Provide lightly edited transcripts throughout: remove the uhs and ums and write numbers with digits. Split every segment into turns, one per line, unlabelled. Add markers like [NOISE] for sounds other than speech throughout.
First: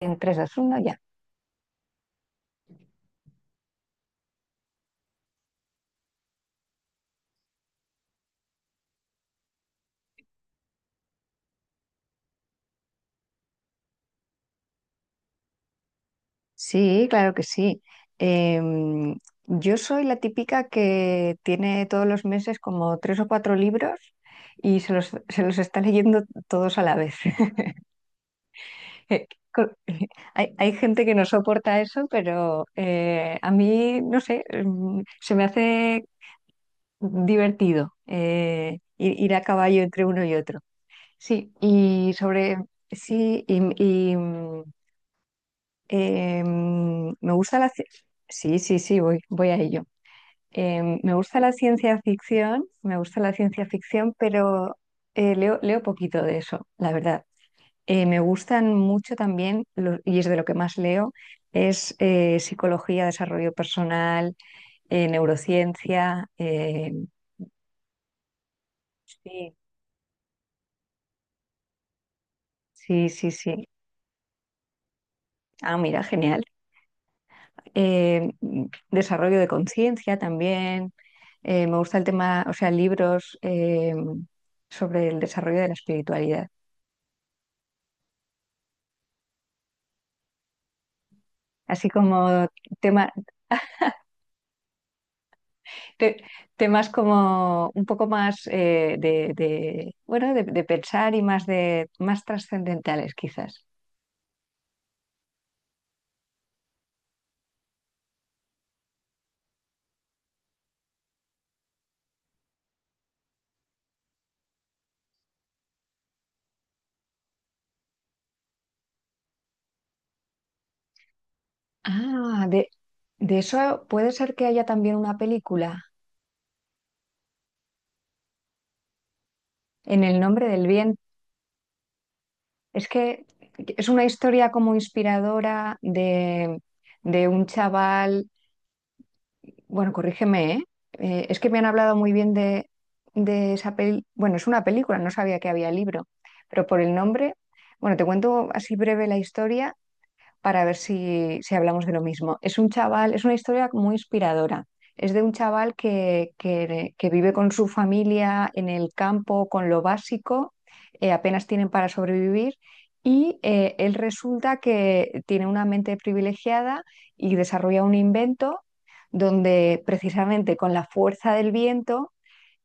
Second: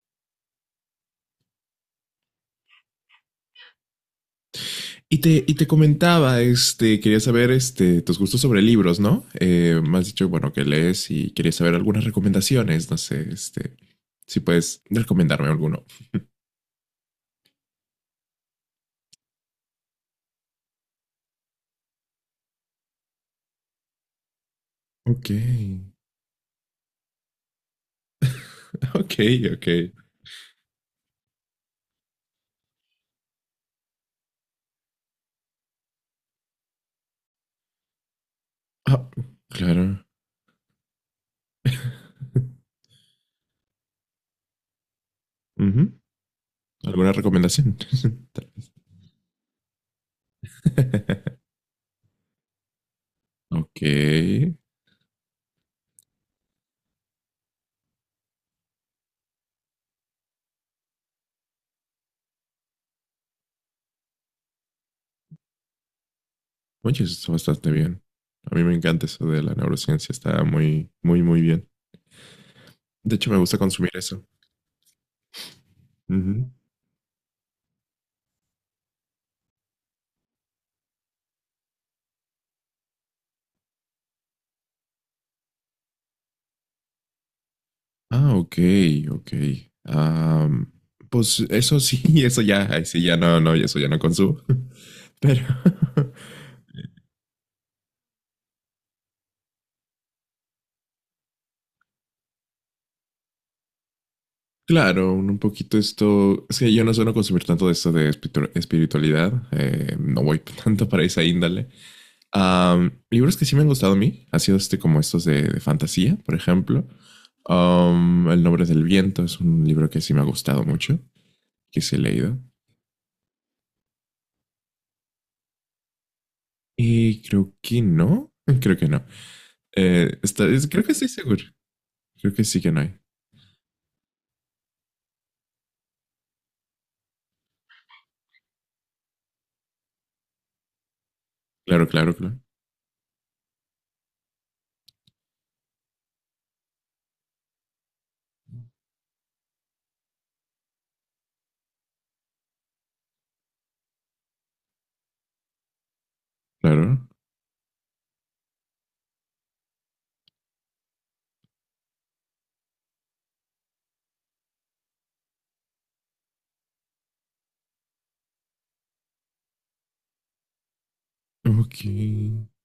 En 3, 2, 1, ya.
Y te comentaba, quería saber tus gustos sobre libros, ¿no? Me has dicho, bueno, que lees y quería saber algunas recomendaciones, no sé, si puedes recomendarme alguno.
Sí, claro que sí. Em, yo soy la típica que tiene todos los meses como tres o cuatro libros y se los,
Ok,
se los está leyendo todos a la vez. [LAUGHS]
[LAUGHS] ok,
Eh,
ok.
Co- eh, hay gente que no soporta eso, pero a mí, no sé, se me hace divertido,
Ah,
ir a caballo entre
claro.
uno y otro. Sí, y sobre, sí, y, mm,
Ujú. ¿Alguna
Me gusta la...
recomendación?
ci- Sí, sí, sí, voy a ello. Me
[LAUGHS]
gusta la ciencia ficción, me gusta la ciencia ficción,
Ok.
pero leo poquito de eso, la verdad. Me gustan mucho también, y es de lo que más leo, es psicología, desarrollo personal, neurociencia.
Oye, eso está bastante bien. A mí me encanta eso de la
Sí,
neurociencia, está muy, muy, muy bien.
sí,
De
sí,
hecho, me gusta
sí.
consumir eso.
Ah, mira, genial. Eh, Desarrollo de conciencia también. Me gusta el tema, o sea, libros, sobre el desarrollo de la espiritualidad.
Ah, ok, ok. Am, pues eso
Así
sí, [LAUGHS] eso
como
ya, ay, sí,
tema,
ya no, no, eso ya no consumo. [LAUGHS] Pero, [LAUGHS]
te- temas como un poco más, de, bueno, de pensar y más de más trascendentales quizás.
claro, un poquito esto, es que yo no suelo consumir tanto de esto de espiritualidad, no voy [LAUGHS] tanto para esa índole. Libros que sí me han gustado a mí, ha sido este como estos de fantasía, por ejemplo. El nombre del viento es un libro que sí me ha gustado mucho, que sí he leído.
Ah, de eso puede ser que haya también una película
Y creo que no, [LAUGHS] creo que no.
en el nombre del
Creo que
bien.
estoy seguro. Creo que sí que no
Es
hay.
que es una historia como inspiradora de un chaval, bueno, corrígeme, ¿eh? Es que me han
Claro,
hablado muy
claro,
bien
claro.
de esa peli. Bueno, es una película, no sabía que había libro, pero por el nombre, bueno, te cuento así breve la historia para ver si hablamos de lo mismo. Es un chaval, es una historia muy inspiradora. Es de un chaval que, que-
Claro.
que vive con su familia en el campo, con lo básico, apenas tienen para sobrevivir y, él resulta que tiene una mente privilegiada y desarrolla un invento donde precisamente con la fuerza del
Ok.
viento,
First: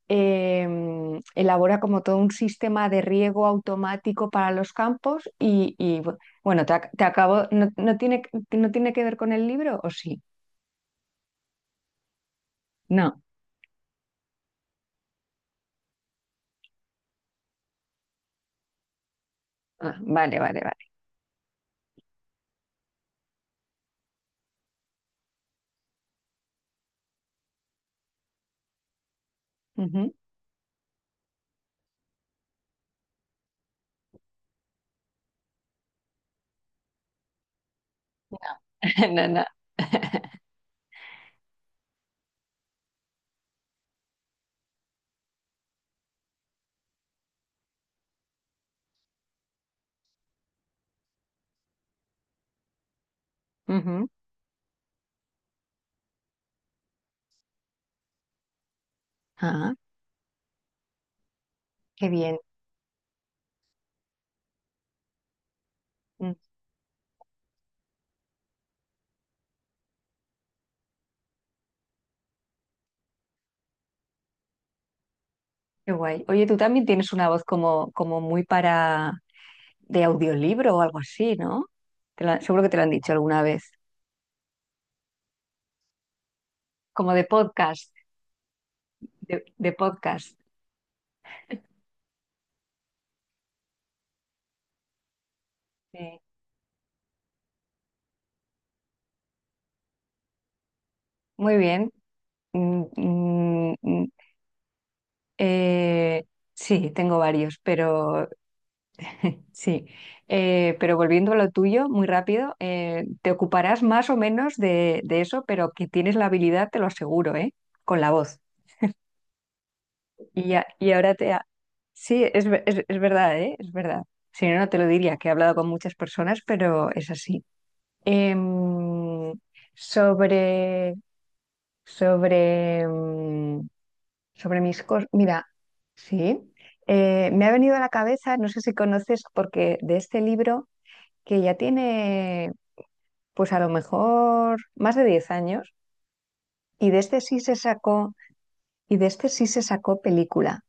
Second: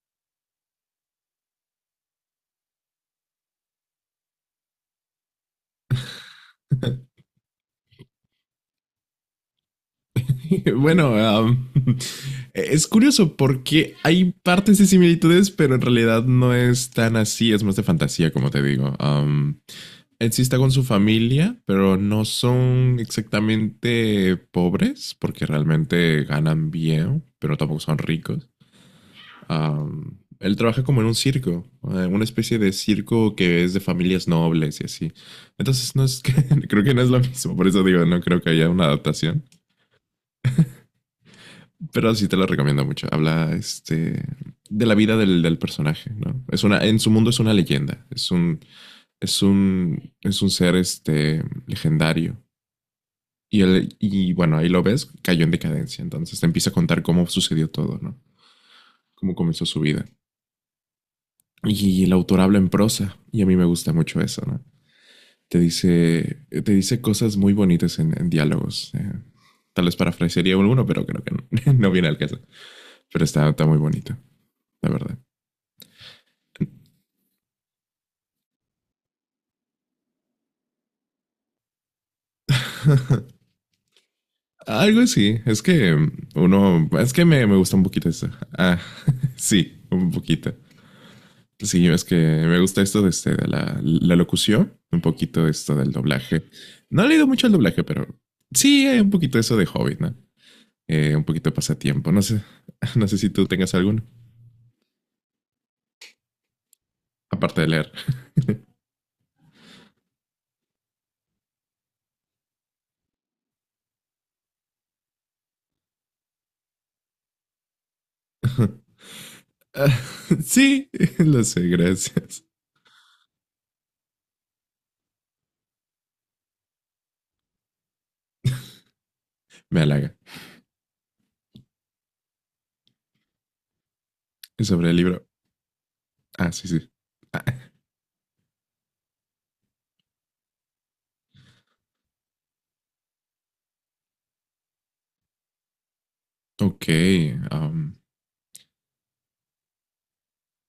elabora como todo un sistema de riego automático para los campos y, bueno, te
[LAUGHS]
acabo, no, no tiene que ver con el libro, ¿o sí?
Bueno, [LAUGHS] es
No.
curioso porque hay partes de similitudes, pero en realidad no es tan así. Es más de fantasía, como te digo.
Ah,
Ed
vale,
sí está
vale,
con
vale.
su familia, pero no son exactamente pobres porque realmente ganan bien, pero tampoco son ricos.
Ujú.
Él trabaja como en un circo, una especie de circo que es de familias nobles y así. Entonces, no es que, [LAUGHS] creo que no es lo mismo, por eso digo, no creo que haya una
[LAUGHS] No,
adaptación.
no.
Pero sí te lo recomiendo mucho. Habla este, de la vida del, del personaje, ¿no? Es una, en su mundo es una leyenda, es un ser este, legendario. Y, él,
Ujú.
y bueno, ahí lo ves, cayó en decadencia. Entonces te empieza a contar cómo sucedió todo, ¿no? Cómo comenzó
Ah,
su vida. Y
qué
el
bien.
autor habla en prosa y a mí me gusta mucho eso, ¿no?
Mm,
Te dice cosas muy bonitas en diálogos. Tal vez parafrasearía uno, pero creo que no, [LAUGHS] no viene al caso. Pero está, está muy bonito, la verdad.
Qué guay. Oye, tú también tienes una voz como muy para de audiolibro o algo así, ¿no? Seguro que te lo han dicho alguna vez.
Algo así, es que uno, es
Como de
que me gusta un
podcast,
poquito eso. Ah, [LAUGHS]
de
sí, un
podcast.
poquito. Sí, es que me gusta esto de, de la, la locución, un poquito esto del
Sí.
doblaje. No he leído mucho el doblaje, pero sí, hay un poquito eso de Hobbit, ¿no? Un poquito de
Muy bien.
pasatiempo. No sé,
Mm,
[LAUGHS] no sé si tú
mm,
tengas alguno,
mm, Eh, sí, tengo varios,
aparte de leer.
pero sí. Pero volviendo a lo tuyo, muy rápido, te ocuparás más o menos de eso, pero que tienes la habilidad, te lo aseguro, ¿eh? Con la voz.
[LAUGHS]
Y, ya-
Sí,
y ahora te...
lo
ha-
sé,
Sí,
gracias.
es verdad, ¿eh? Es verdad. Si no, no te lo diría, que he hablado con muchas personas, pero es así. Em,
Me halaga.
sobre, sobre, mm, Sobre mis
Sobre el
cosas.
libro.
Mira, sí.
Ah, sí, sí. Ah,
Me ha venido a la cabeza, no sé si conoces, porque de este libro que ya tiene, pues a lo mejor más de 10 años,
ok.
y de este sí se
um,
sacó, y de este sí se sacó película.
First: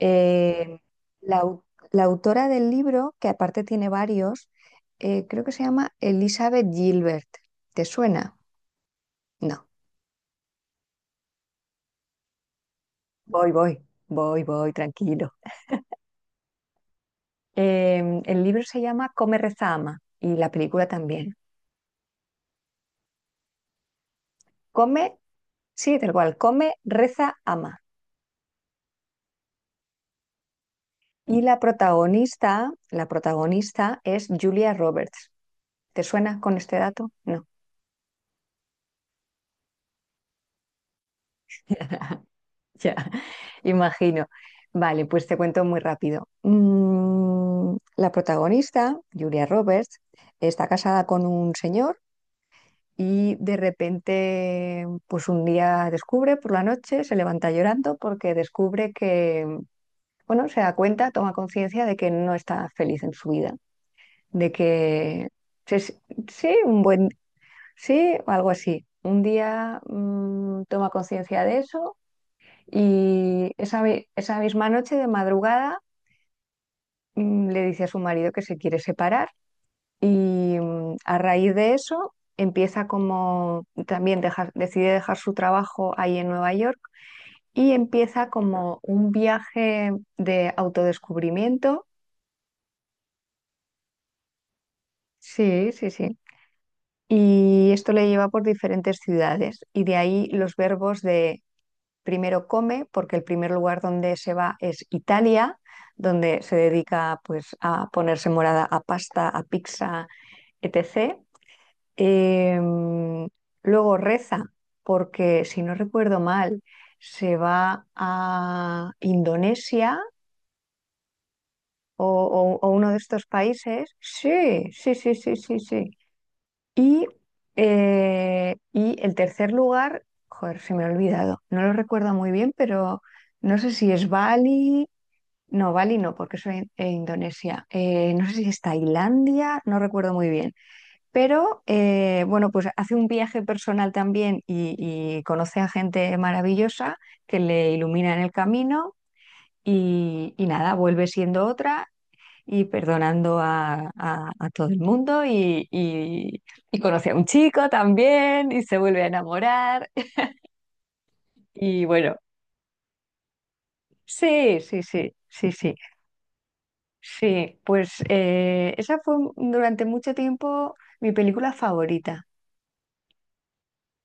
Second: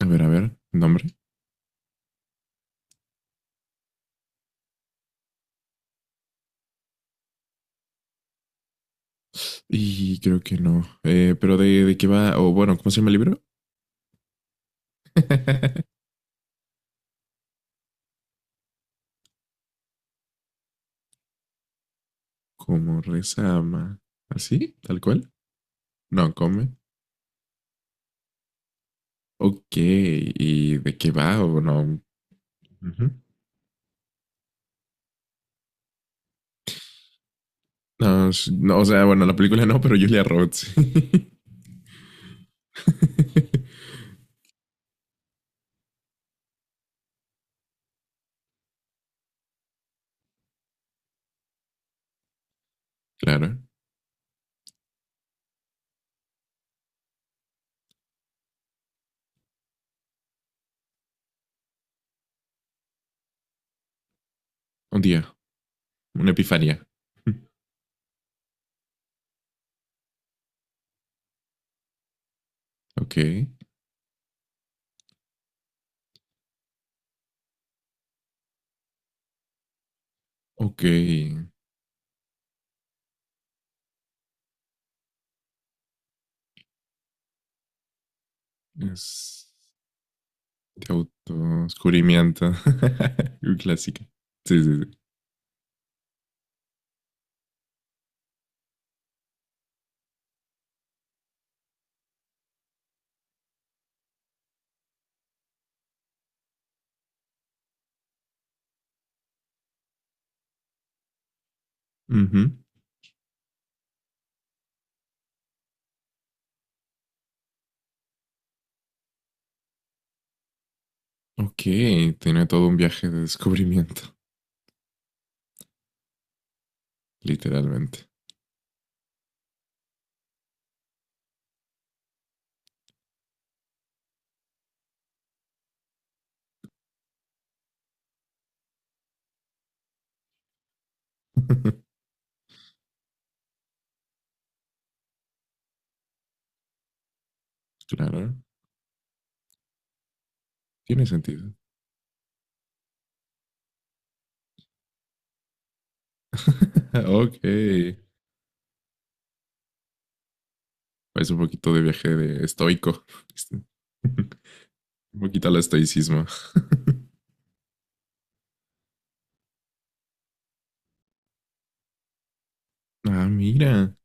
a ver, a ver, nombre.
la, au- la autora del libro, que aparte tiene varios, creo que se llama Elizabeth Gilbert. ¿Te suena? No.
Y creo que no. Pero de qué va, o oh, bueno, ¿cómo se llama el libro?
Voy, voy, voy, voy, tranquilo.
[LAUGHS]
El libro se llama Come, reza, ama, y la película también.
Como reza ama. ¿Así? ¿Tal
Come,
cual?
sí, tal
No,
cual, come,
come.
reza, ama.
Ok. ¿Y de qué
Y
va?
la
O no.
protagonista,
Ujú.
es Julia Roberts. ¿Te suena con este dato? No.
No, s- no, o sea, bueno, la película no, pero Julia Roberts. [LAUGHS]
[LAUGHS] Ya,
[LAUGHS]
imagino. Vale, pues te cuento muy rápido. La protagonista, Julia Roberts, está casada con un señor y
Claro,
de repente, pues un día descubre por la noche, se levanta llorando porque descubre que, bueno, se da cuenta, toma conciencia de que no está feliz en su vida, de
un
que
día,
sí,
una
sí,
epifanía. [LAUGHS]
sí, o algo así. Un día, toma conciencia de eso
Ok,
y esa misma noche de madrugada, le dice a su marido que se quiere separar y,
ok.
a raíz de eso empieza como también decide dejar su trabajo ahí en Nueva York y empieza como un
Es
viaje de
de
autodescubrimiento.
autodescubrimiento. [LAUGHS] Un clásico. Sí, sí, sí.
Sí, sí, sí. Y esto le lleva por diferentes ciudades y de ahí los verbos de: primero come, porque el primer lugar donde se va es Italia, donde se dedica pues a ponerse morada a pasta, a pizza, etc.
Ujú.
Em, Luego reza, porque si no recuerdo mal, se va a Indonesia
Ok,
o,
tiene todo
o
un
uno de
viaje de
estos países.
descubrimiento,
Sí, sí, sí, sí, sí, sí. Y,
literalmente.
y el tercer lugar, joder, se me ha olvidado, no lo recuerdo muy bien, pero no sé si es Bali no, porque soy en Indonesia. No sé si es Tailandia, no recuerdo muy bien, pero
[LAUGHS]
bueno, pues hace un viaje personal también y conoce a gente maravillosa que le ilumina en el
Claro,
camino, y nada,
tiene
vuelve siendo
sentido.
otra y perdonando a todo el mundo, y
[LAUGHS]
conoce a un
Ok,
chico
es
también y se vuelve a enamorar. [LAUGHS]
un poquito de
Y
viaje
bueno,
de estoico. [LAUGHS]
sí, sí, sí,
Un poquito
sí,
al
sí,
estoicismo.
sí. Pues esa fue durante mucho tiempo mi película favorita.
Ah, mira.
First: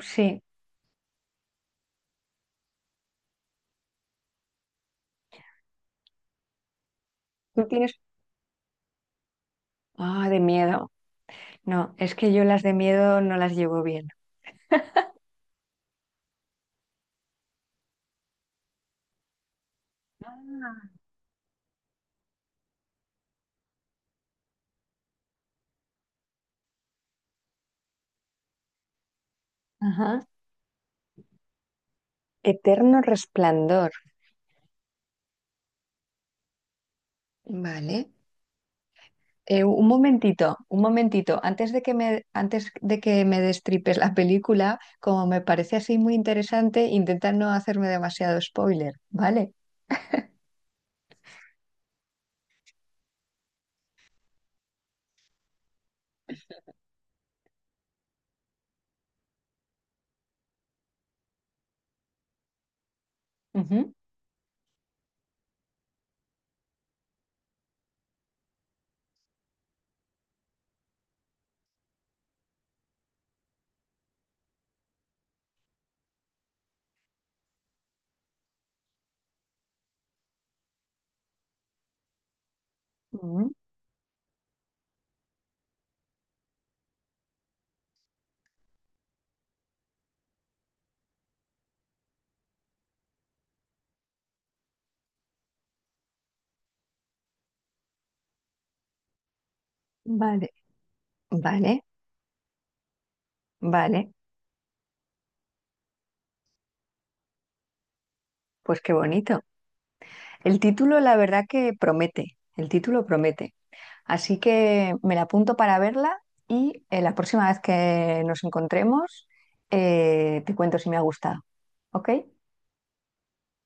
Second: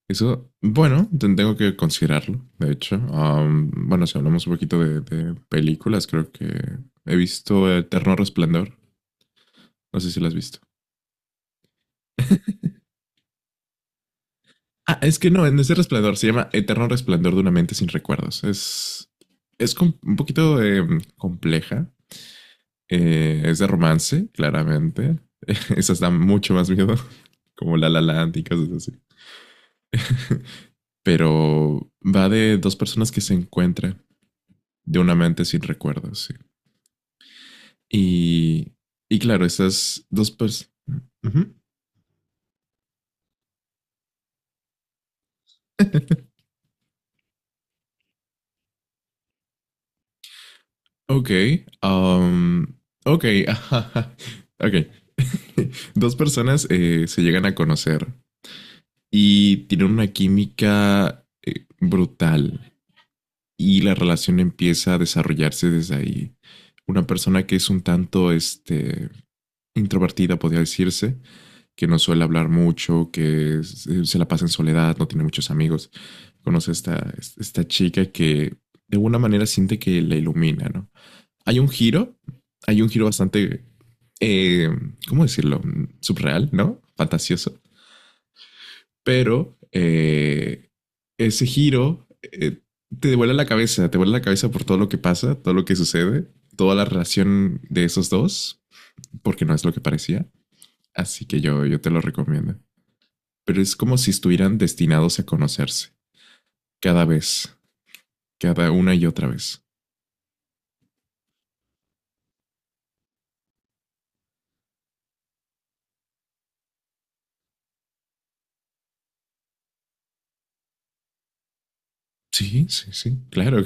Sí,
Eso, bueno, tengo que considerarlo, de hecho. Bueno, si hablamos un poquito de películas, creo que he
tú
visto
tienes...
Eterno Resplandor. No sé si lo
Ah,
has
de
visto.
miedo. No, es que yo las de miedo no las llevo bien.
Ah, es que no, en ese Resplandor se llama Eterno Resplandor de una mente sin recuerdos. Un poquito compleja. Es de romance, claramente. [LAUGHS] Esas dan mucho más miedo, [LAUGHS] como La La Land y cosas así.
Ajá.
Pero va de dos
Eterno
personas que se
resplandor.
encuentran de una mente sin recuerdos, sí.
Vale.
Y, y claro,
Un
esas dos
momentito,
personas.
un momentito.
Uh-huh.
Antes de que me, destripes la película, como me parece así muy interesante, intenta no hacerme demasiado spoiler, ¿vale?
Ok. um, ok. [LAUGHS] Ok. [LAUGHS] Dos personas se llegan a conocer y tienen una química brutal y
Ujú.
la relación empieza a desarrollarse desde ahí. Una persona que es un tanto este, introvertida, podría decirse, que no suele hablar mucho, que se la pasa en soledad, no tiene muchos amigos conoce a esta chica que de alguna manera siente que la ilumina, ¿no? Hay un giro, hay un giro
Mm,
bastante, eh, ¿cómo decirlo? Subreal, ¿no? Fantasioso. Pero ese giro te devuelve la cabeza, te vuelve la cabeza por todo lo que pasa, todo lo que sucede, toda la relación de esos dos, porque no es lo que parecía.
Vale,
Así que
vale,
yo te lo recomiendo. Pero es como
vale.
si estuvieran destinados a conocerse cada vez, cada
Pues qué
una y otra
bonito.
vez.
El título, la verdad que promete, el título promete. Así que me la apunto para verla y, la próxima vez que nos encontremos, te cuento si me ha gustado. ¿Ok?
Sí, sí, sí, claro.